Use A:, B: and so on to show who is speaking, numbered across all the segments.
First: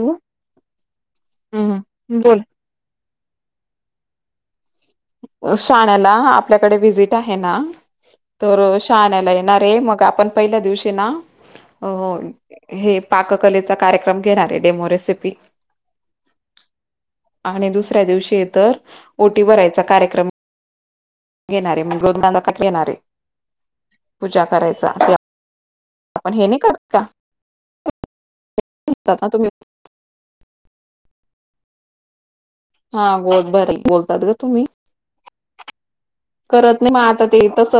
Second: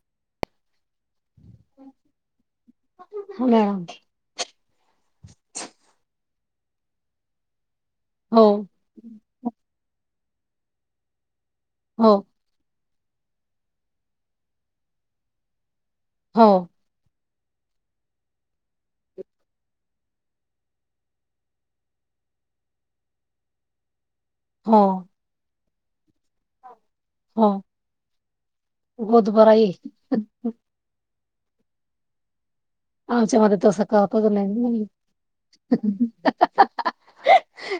A: हो ह ह बोल.
B: हो मॅडम.
A: शण्याला आपल्याकडे वजिट आहे ना.
B: हो
A: तर शाण्याला येणार रे. मग आपण पहिल्या दिवशी ना. अ
B: हो
A: हे पाककलेचा कार्यक्रम घेणारे. Demo recipe.
B: हो.
A: आणि दुसऱ्या दिवशी तर, ओटी भरायचा कार्यक्रम घेणारे. म गरुनाला पण घेणारे. पूजा
B: हो
A: करायचा. ते पण हे नाही करत.
B: हो.
A: काात ना तुम्ही
B: गोदबराईये.
A: हा
B: आमच्या
A: गोद
B: मध्ये
A: भराई बोलतात ग तुम्ही
B: तो [unintelligible]
A: करत नाही. मग आता ते तस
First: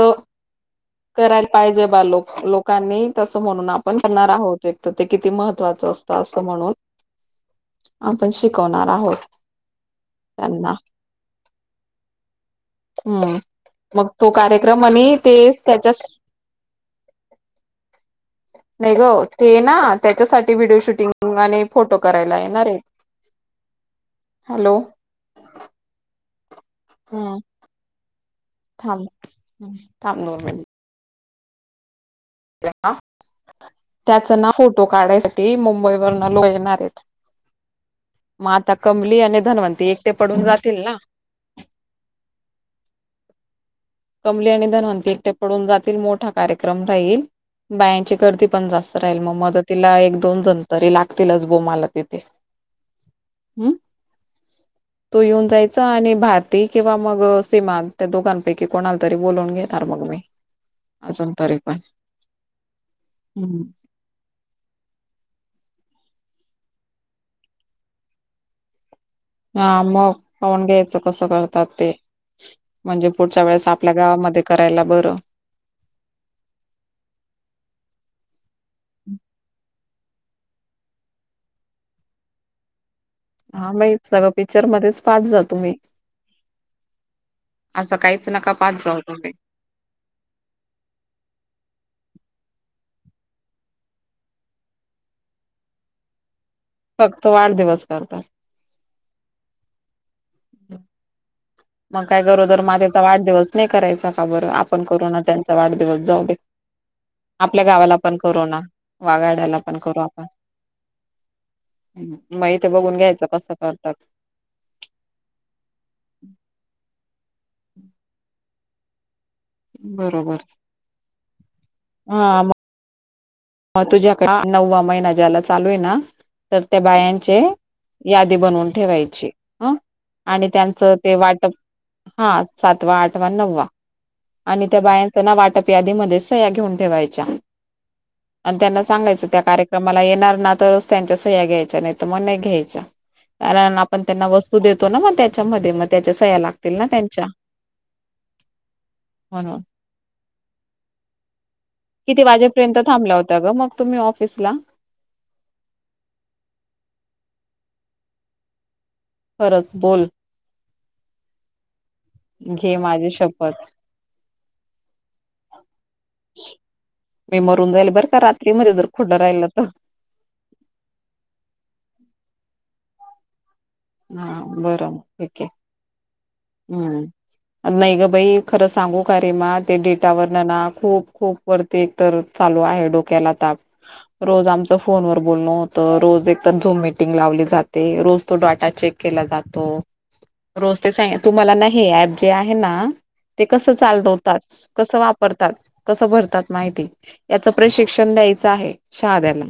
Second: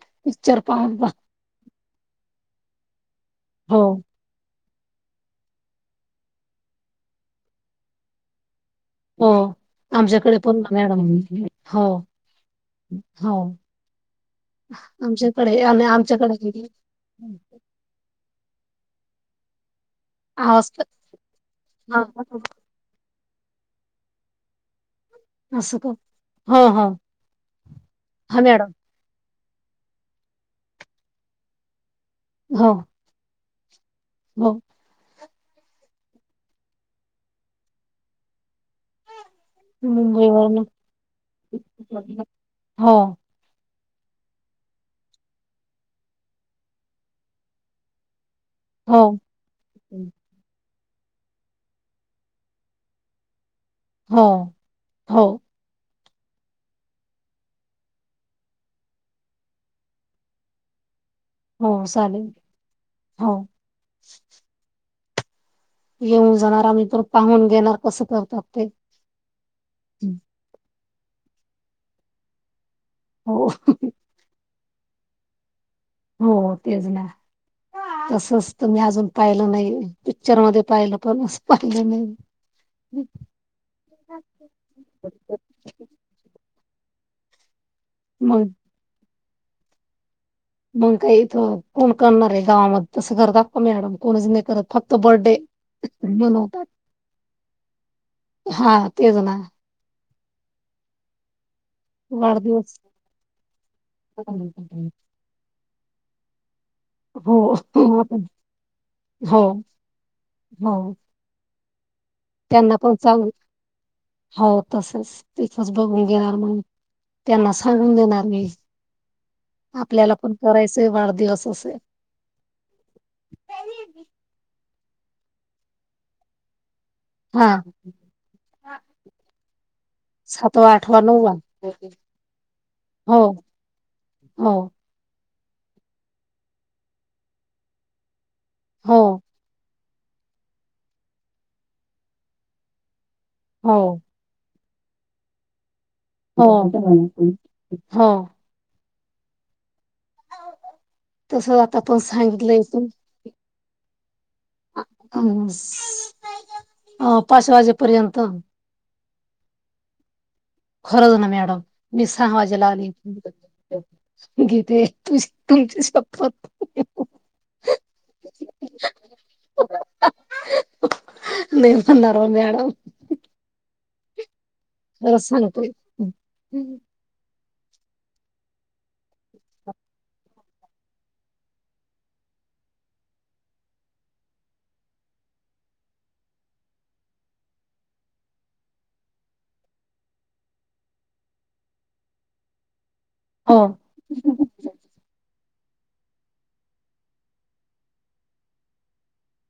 B: पाहून पा
A: करायला पाहिजे बा. लोक लोकांनी. तसं म्हणून
B: हो
A: आपण करणार आहोत. एक तर ते किती महत्त्वाचं असतं. असं म्हणून. आपण शिकवणार आहोत.
B: हो आमच्याकडे पण
A: त्यांना
B: मॅडम [unintelligible] हो हो
A: ह. मग तो कार्यक्रम आणि ते
B: आमच्याकडे आणि
A: त्याच्यास
B: आमच्याकडे
A: नाही ग. ते ना. त्याच्यासाठी
B: आवाज
A: व्हिडिओ शूटिंग आणि फोटो
B: हा
A: करायला येणारे. हॅलो.
B: अस का? ह, ह.
A: हम्म
B: हा मॅडम.
A: थांब थांब दोन मिनिट
B: हो
A: त्याच ना,
B: हो
A: फो तो काढायसाठी मुंबई वरण लोक येणार आहेत माता कमली आणि धनवंती एकटे पडून
B: मुंबईवरून
A: जातील ना
B: हो.
A: कमली आणि धनवंती एकटे पडून जातील मोठा कार्यक्रम राहील बायांची गर्दी पण जास्त राहिल
B: हो
A: मग मदतीला एक दोनजण तरी लागतीलच गोमाला तिथे हम्.
B: हो
A: तो
B: हो
A: येऊन जायचा आणि भारती किंवा मग सिमा त्या दोघांपैकी की कोणाला तरी बोलून घेेणार मग मी अजून तरी पण
B: हो चालेल हो
A: हम्म
B: येऊन जाणार आम्ही तर पाहून घेणार कसं करतात ते.
A: हा मग पाहुन घ्यायचं कसं करतात ते म्हणजे पुढच्या
B: हो
A: वेळेस आपल्या गावामध्ये करायला बरं.
B: हो तेच ना. तसच तूम्ही अजून पाहिलं नाही पिक्चर मध्ये पाहिलं पण पाहिलं नाही ह [unintelligible] [inaudible]
A: हा बई सगळं पिक्चर मध्येच पादल तूम्ही असं काहीच
B: मग
A: नका पाहत जाऊ तुम्ही
B: मग काही ईथ कोण करणार आहे गावामध्ये तसं घर दाखवा मॅडम कोणीच नाही करत फक्त बर्थडे बनवतात.
A: फक्त वाढदिवस करतात.
B: हा तेच ना.
A: हम [unintelligible] मग काय गरोदर
B: वाढदिवस
A: मात्याचा वाढदिवस नाही करायचा का बरं आपण
B: हो
A: करू ना त्यांचा वाढदिवस जाऊ दे. आपल्या गावाला
B: हो
A: पण
B: आपण-
A: करू ना
B: हो
A: वागाड्याला पण करू आपण
B: हो
A: ह् [inaudible]
B: त्यांना पण चांगल हो तसच तिथच बघून घेणार मग त्यांना सांगून देणार मी आपल्याला पण करायचंय वाढदिवस असे
A: हा हा म मग तुझ्याकडे नव्वा महिना ज्याला चालू आहे ना तर त्या बायां चे
B: हा
A: यादी बनवून ठेवायची ह आणि
B: सातवा
A: त्यांच
B: आठवा
A: ते
B: नववा
A: वाटप हा सातवा
B: हो
A: आठवा नववा
B: हो
A: आणि त्या बाया च ना वाटप यादी मध्ये सह्या घेऊन ठेवायच्या. आणि त्यांना
B: हो
A: सांगायचं त्या कार्यक्रमाला येणार ना तरच त्यांच्या सह्या घ्यायच्या नाही तर मग नाही घ्यायच्या.
B: हो
A: कारण आपण त्यांना वस्तू देतो ना मग त्याच्यामध्ये म त्याच्या सह्या
B: हो
A: लागतील ना त्यांच्या
B: हो
A: म्हणून
B: तसं आता पण
A: किती
B: सांगितलंय
A: वाजेपर्यंत थांबल्या होता ग मग तुम्ही ऑफिस ला?
B: आम्ही स अ पाच वाजेपर्यंत.
A: खरंच बोल
B: खरंच ना मॅडम मी सहा वाजायला
A: घे
B: आली.
A: माझी शपथ
B: घेते तुम तुमची शप्पथ
A: मी मरून जाईल बरं का रात्रीमध्ये जर खोडं राहिलं तर
B: नाही मरणार ओ मॅडम.
A: हा बरं
B: खरंच
A: ओके
B: सांगतोय
A: हम्. नाही ग बाई खरं सांगू का रेमा ते डेटावर ना ना खूप खूप वरती ते एक तर चालू आहे डोक्याला ताप. रोज आमच फोनवरर बोलण होत रोज एक तर झूम मिटिंग लावली जाते रोज तो डॉ चेक केला जातो रोज ते स तुम्हाला ना हे ऍप जे आहे ना ते
B: हो
A: कसं चालवतात कसं वापरतात कसं भरतात माहिती याच प्रशिक्षण द्यायचं आहे शहाद्याला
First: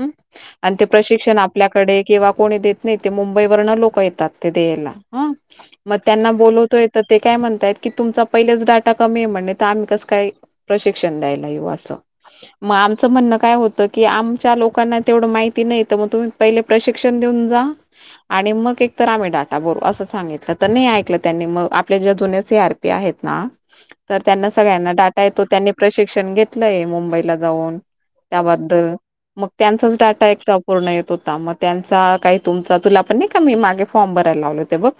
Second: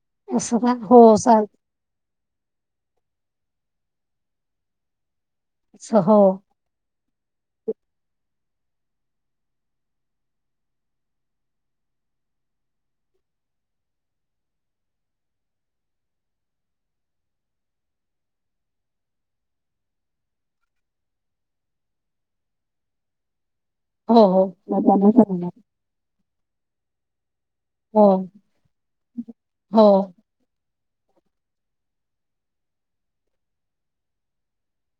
A: ह
B: असं का
A: आणि ते
B: हो
A: प्रशिक्षण
B: चालतंय
A: आपल्या कडे किंवा कोणी देत नाही ते मुंबई वरन लोक येतात ते देयाला ह मग त्यांना बोलवतोय. ते काय म्हणतायत की तुमचा पहिलेच डाटा कमी आहे म्हणे तर आम्ही कसं काय प्रशिक्षण द्यायला यु असं. मग आमचं म्हणणं काय होतं की आमच्या लोकांना तेवढं माहिती नाही तर मग तुम्ही पहिले प्रशिक्षण देऊन जा. आणि मग एक तर आम्ही डाटा बरू असं सांगितलं तर नाही ऐकलं त्यांनी मग आपल्या ज्या जुन्याचे आर प ते आहेत ना, तर त्यांना
B: हो हो
A: सगळ्यांना डाटा
B: हो
A: येतो त्यांनी प्रशिक्षण घेतलंय मुंबईला जाऊन त्याबद्द मग
B: हो
A: त्यांचाच डाटा एक पूर्ण येत होता मग त्यांचा काही तुमचा तुला पण नाही कामी मागे फॉर्म भरायला लावले ते बघ.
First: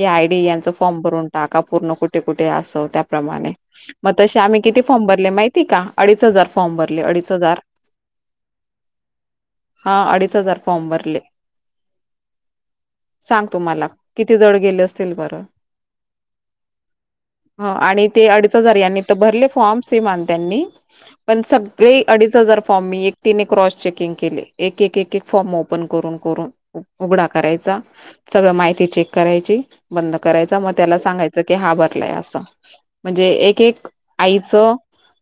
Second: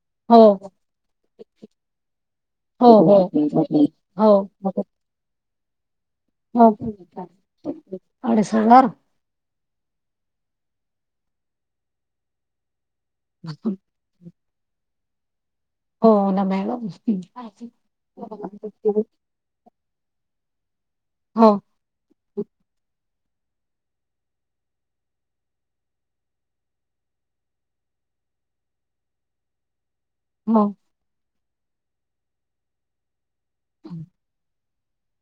A: या आयडी यांचं
B: हो
A: फॉर्म भरून टाका पूर्ण कुठे कुठे असं
B: हो हो
A: त्याप्रमाणे. मग तशे
B: हो
A: आम्ही किती फॉर्म भरले माहिती का? अडीच हजार
B: हो हो
A: फॉर्म भरले अडीच हजार.
B: अडीच हजार
A: हा अडीच हजार फॉर्म भरले. सांग तुम्हाला, किती जड गेले असतील बरं.
B: हो ना मॅडम.
A: ह आणि ते अडीच हजार यांनी
B: हम्म.
A: तर भरले. फॉम सिमान त्यांनी, पण
B: हो
A: स गळी अडीच हजार फॉर्म मी एकटीने क्रॉस चेकिंग केले एक एक एक फॉर्म ओपन करून करून. उघडा करायचा सगळं माहिती चेक करायची बंद करायचा
B: हो
A: मग त्याला सांगाय च की हा बरलाय असा, म्हणजे एक एक आईच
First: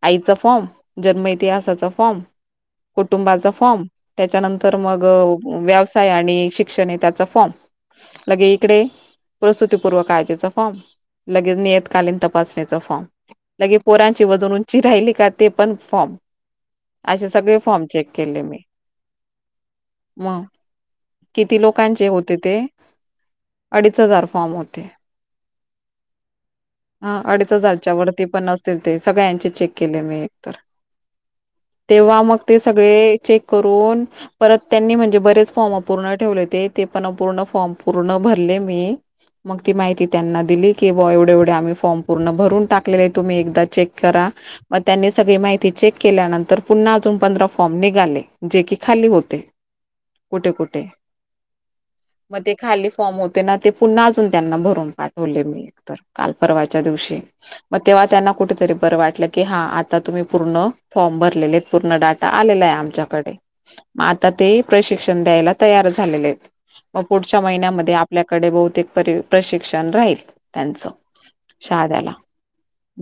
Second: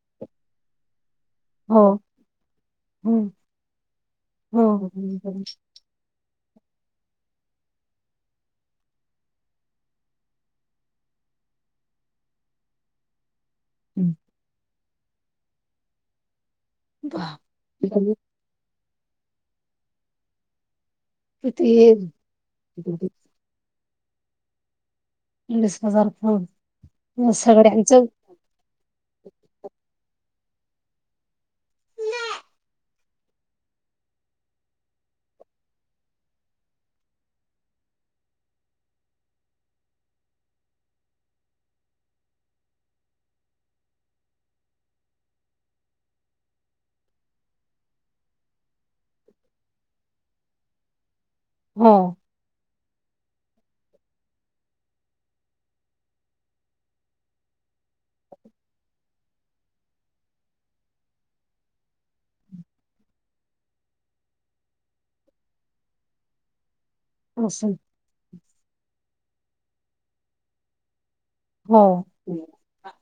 A: आईचा फॉर्म जन्मय ते
B: हो
A: आसाचा फॉर्म,
B: हम्म
A: कुटुंबाचा फॉर्म त्याच्यानंतर
B: हो.
A: मग व तय आणि शिक्षणे त्याचा फॉर्म. लगे इकडे प्रस्तुतीपूर्व काळजीच फॉर्म. लगेच नियतकालीन तपासणीचं फॉर्म. लगे
B: हम्म.
A: पोरांची वजून उंची राहिली का ते पण फॉर्म. अशे
B: बाप.
A: सगळे फॉर्म चेक केले मी, मग. किती लोकांचे होते ते, अडीच हजार फॉर्म होते.
B: वीस हजार
A: हा
B: प
A: अडीच हजारच्या
B: सगळ्यांचं.
A: वरती पण असतील ते सगळ्यांचे चेक केले मी एक तर. तेव्हा मग ते सगळे चेक करून. परत त्यांनी म्हणजे बरेच फॉर्म अपूर्ण ठेवले होते ते पण अपूर्ण फॉर्म पूर्ण भरले मी. मग ती माहिती त्यांना दिली की ब एवढे एवढे आम्ही फॉर्म पूर्ण भरून टाकलेले आहे तुम्ही एकदा चेक करा. मग त्यांनी सगळी माहिती चेक केल्यानंतर पुन्हा अजून पंधरा फॉर्म निघाले जे की खाली होते. कुठे कुठे.
B: हो.
A: मग ते खाली फॉर्म होते ना ते पुन्हा अजून त्यांना भरून पाठवले मी. तर काल परवाच्या दिवशी. मग तेव्हा त्यांना कुठेतरी बर वाटलं की हा आता तुम्ही पूर्ण फॉर्म भरलेले पूर्ण डा टा आलेल आहे आमच्याकडे, मग आता ते प्रशिक्षण द्यायला तयारच झालेले आहेत, मग पुढच्या
B: असं
A: महिन्यामध्ये आप आपल्याकडे बहुतेक प्र प्रशिक्षण राहील त्यांच,
B: हो.
A: शहाद्याला.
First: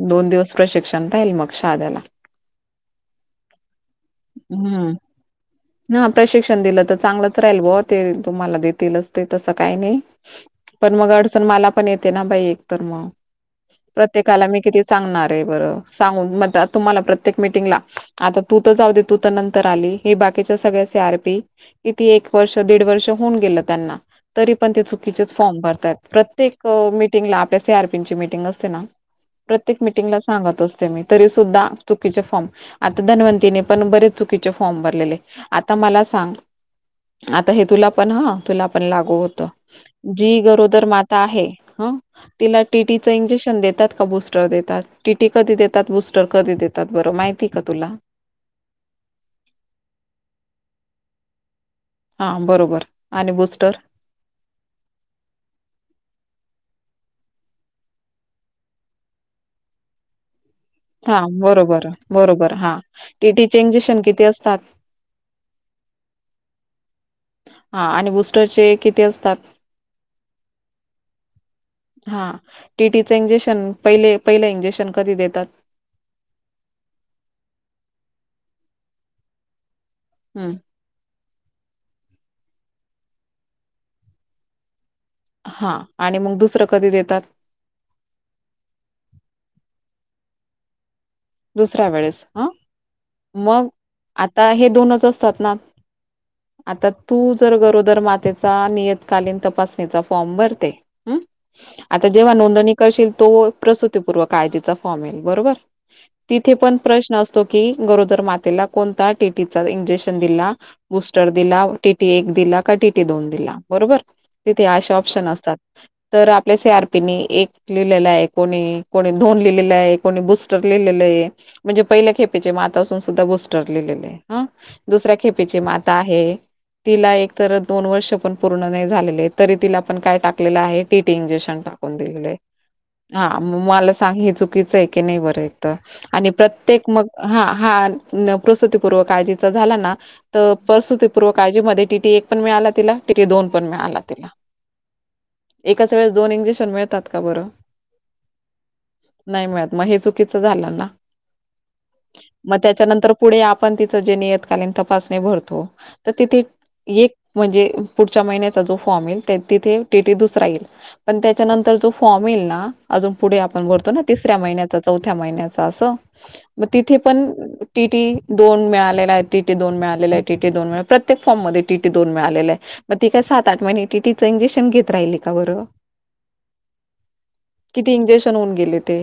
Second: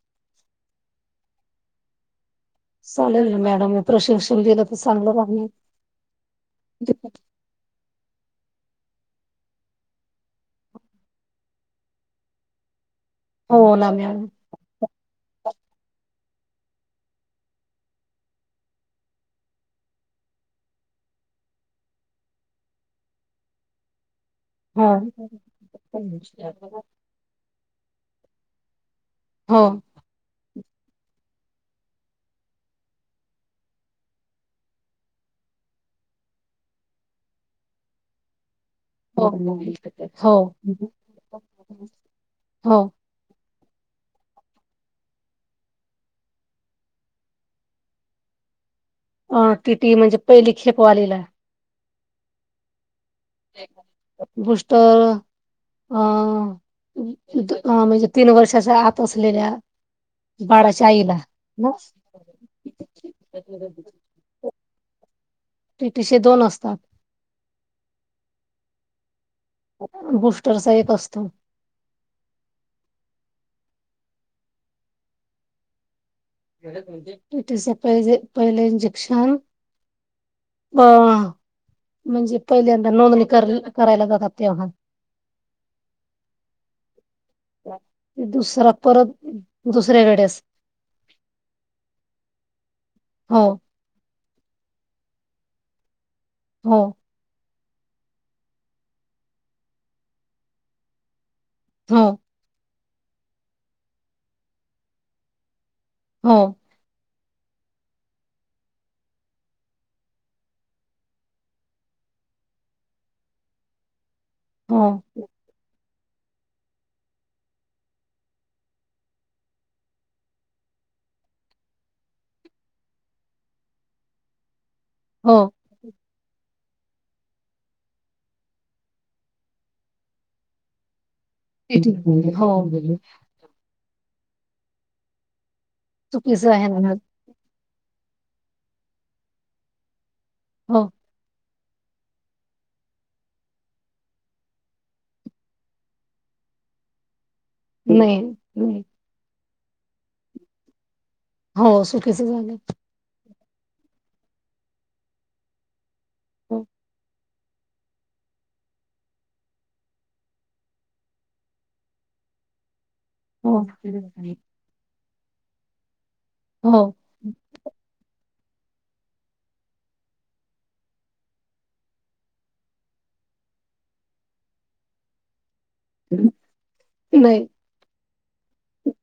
A: दोन दिवस प्रशिक्षण राहील मग शाध्याला.
B: चालेल ना मॅडम मी प्रशिक्षण दलं तर
A: हम्म
B: चांगलं [unintelligible]
A: त्राईल बो ते तुम्हाला देतीलच ते तसं काही नाही. पण मग अडचण मला पण येते ना बाई एकतर मग,
B: हो ना मॅडम
A: प्रत्येकाला मी किती सांगणार आहे बरं सांगून [unintelligible] तुम्हाला प्रत्येक मिटिंगला आता तू तर जाऊ दे तू तर नंतर आली. हे बाकीच्या सगळ्या सी आर पी किती एक वर्ष दीड वर्ष होऊन गेलं त्यांना. तरी पण ते
B: हो.
A: चुकीचेच फॉर्म भरतायेत
B: हो
A: प्रत्येक म मिटींगला आपल्या सी आर पिंचे मीटिंग असते ना,
B: हो
A: प्रतेक मि मिटींगला सांगत असते मी तरी सुद्धा चुकीचे फॉर्म आता धनवंतीने पण बरेच चुकीचे फॉर्म भरलेले, आता मला सांग? आता हे तुला पण हं. तुला पण लागू होत, जी गरोदर माता आहे. हं, तिला
B: हो
A: टी टी च इंजेक्शन देतात का बूस्टर देतात, टीटी कधी देतात, बूस्टर कधी देतात, बरं माहिती का तुला?
B: अ टिटि म्हणजे पहिली खेप वालीला.
A: हां बरोबर, आणि बुस्टर?
B: बुस्ट आ, म्हणजे तीन वर्षाच्या आत असलेल्या बाडाच्या आई
A: हा बरोबर -बरोबर हा, टीटीचे एंजेक्शन किती असतात?
B: टीटीशे दोन असतात.
A: हा, आणि बूस्टरचे किती असतात?
B: बुस्टरचा एक असतो.
A: हा टीटीच इंजेक्शन पहिले- पहिला इंजेक्शन कधी देतात?
B: [unintelligible] टिटीच पहिजे- पहिल इंजक्शन,
A: हम्म
B: व, म्हणजे पहिल्यांदा नोंदणी कर- करायला जातात तेव्हा.
A: हा आणि मग दुसरं कधी देतात?
B: [unintelligible] दुसर परत दुसऱ्यावेडेस.
A: दुसऱ्या वेळेस हं,
B: हो,
A: मग आता हे दोनच असतात ना.
B: हो,
A: आता तू जर गरोदर मातेचा नियतकालीन तपासणीचा फॉर्म भरते. हम्म,
B: हो,
A: आता जेव्हा नोंदणी करशील तो प्रसुतीपूर्व काळजीचा फॉर्म येईल. बरोबर?
B: हो,
A: तिथे पण प्रश्न असतो की, गरोदर मातेला कोणता टीटीचा इंजेक्शन दिला? बुस्टर दिला, टीटी एक दिला, का टीटी दोन दिला, बरोबर? तिथे
B: हो,
A: अशे ऑप्शन असतात. तर आपल्या सी आर पी नी एक लिहिलेला आहे, कोणी -कोणी दोन लिहिलेला आहे, कोणी बुस स्टर लिहिलेलेय, म्हणजे पहिल्या खेपेच्या मातांसून सुद्धा बुस्टर लिहिलेलेय. हं, दुसऱ्या
B: हो.
A: खेपेची माता आहे. तिला एक तर दोन वर्ष पण पूर्ण नाही झालेले, तरी तिला पण काय टाकलेलं आहे टीटी इंजेक्श क्शन टाकून दिलेलेय.
B: टीटी- हो,
A: हा आ, मला सांग हे चुकीचं आहे की नाही बरं इथं, आणि
B: चुकीचं आहे
A: प्रत्येक
B: ना.
A: मग हा -हा प्रसुतीपूर्व काळजीचा झाला ना त
B: हो,
A: -पसुती पूर्व काळजी मध्ये टीटी एक पण मिळाला तिला, टीटी दोन पण मिळाला तिला. एकच वेळेस दोन इंजेक्शन मिळतात का बरं?
B: नाही -नाही.
A: नाही मिळत, मग हे चुकीचं झालं ना?
B: हो, चुकीचं झालं.
A: मग त्याच्यानंतर पुढे आपण तिचं जे नियतकालीन तपासणी भरतो, तर तिथे
B: हो,
A: एक म्हणजे पुढच्या महिन्याचा जो फॉर्म येईल तिथे टीटी दुसरा येईल. पण त्याच्यानंतर जो फॉर्म येईल ना, ऋटअजून पुढे आपण भरतो ना
B: हो.
A: तिसऱ्या महिन्यात. चौथ्या महिन्याचा असं मग
B: हो.
A: तिथे पण टीटी दोन मिळालेलाय, टीटी दोन मिळालेलाय, टीटी दोन मिळालेलाय प्रत्येक फॉर्म मध्ये टीटी दोन मिळालेलाय. मग ती काय सात, आठ महिने टीटीचं इंजेक्शन घेत राहिल का बरं?
B: [inaudible] नाही
A: किती इंजेक्शन होऊन गेले ते?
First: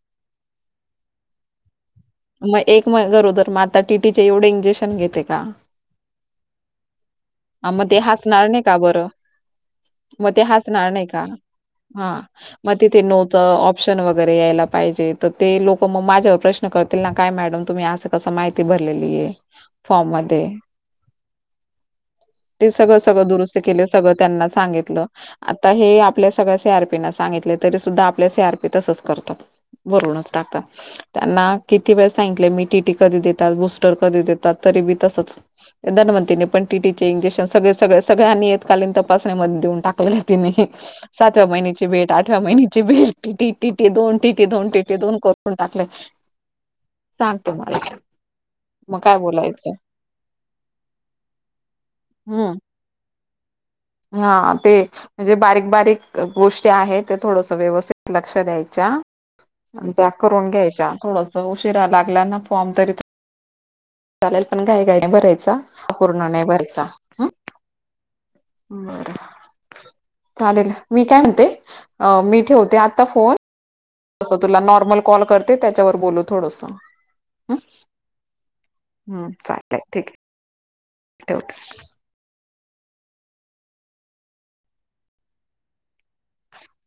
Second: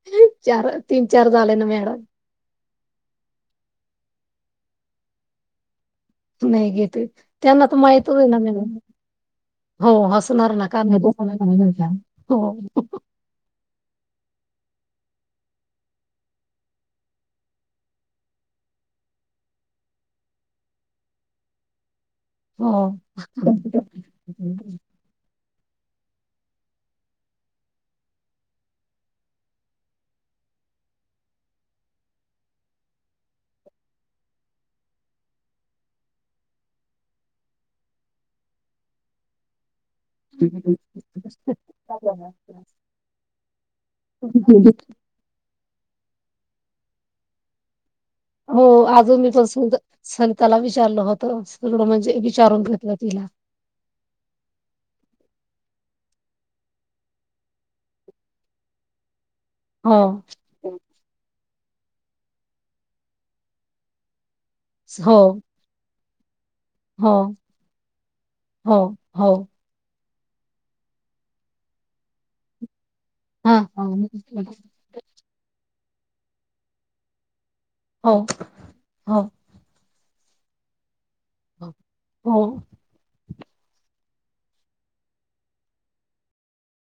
B: [inaudible] चार अ तीन, चार झाले ना मॅडम.
A: मग एक मग गरोदरमाता टीटीचे एवढे इंजेक्शन घेते का?
B: नाही घेतेत त्यांना
A: हा
B: तर
A: मग ते
B: माहितच हाय ना
A: हसणार नाही
B: मॅडम.
A: का बरं
B: हो, हसणार ना का नाही [unintelligible] का हो [inaudible]
A: त, ऑप्शन वगैरे यायला पाहिजे तर ते लोक मग माझ्यावर प्रश्न कर ती ना काय मॅडम तुम्ही अस कस माहिती भरलेली फॉममध्ये. ते
B: हो.
A: सगळं सगळं दुरुस्त केलं सगळं त्यांना सांगितलं आता हे आपल्या सगळ्या सी आर पी ना सांगितले तरी सुद्धा आपल्या सी आर पी तसंच करतात. वरूनच टाकतात. त्यांना किती वेळ सांगितले मी टी टी कधी देतात बूस्टर कधी देतात तरी बी तसंच. धनवंतीने पण टी टी चे इंजेशन सगळे सगळे सगळ्यांनी यतकालीन तपासण्यामध्ये देऊन टाक ले तिनी सातव्या महिन्याची भेट, आठव्या महिन्याची भेट, टी दोन टिटी दोन टिटी दोन कर रुन टाकलेय सांग तु मला.
B: हो अजून मी पण संता संताला विचारलं होत सगळं म्हणजे
A: हम्म
B: विचारून घेतलं तिला
A: हा ते म्हणजे बारीक बारीक गोष्टी आहेत त्या थोडस व्यवस्थित लक्ष द्यायच्या आणि
B: हो,
A: त्या करून घ्यायच्या, थोडस उशिरा लागल्या ना फोर्म तरी चा लेल पण घाई घाईने नाही
B: हो,
A: भरायचा, अपूर्ण नाही भरायचा
B: हो,
A: हा.
B: हो,
A: बर,
B: हो.
A: चालेल मी काय म्हणते अह मी ठेवते आ ता फोन,
B: हां, हां.
A: तसं तुला नॉर्मल कॉल करते त्याच्यावर बोलू थोडस, हा
B: हो, हो,
A: हा चा [unintelligible] ठीक आहे. ठेवते.
B: हो.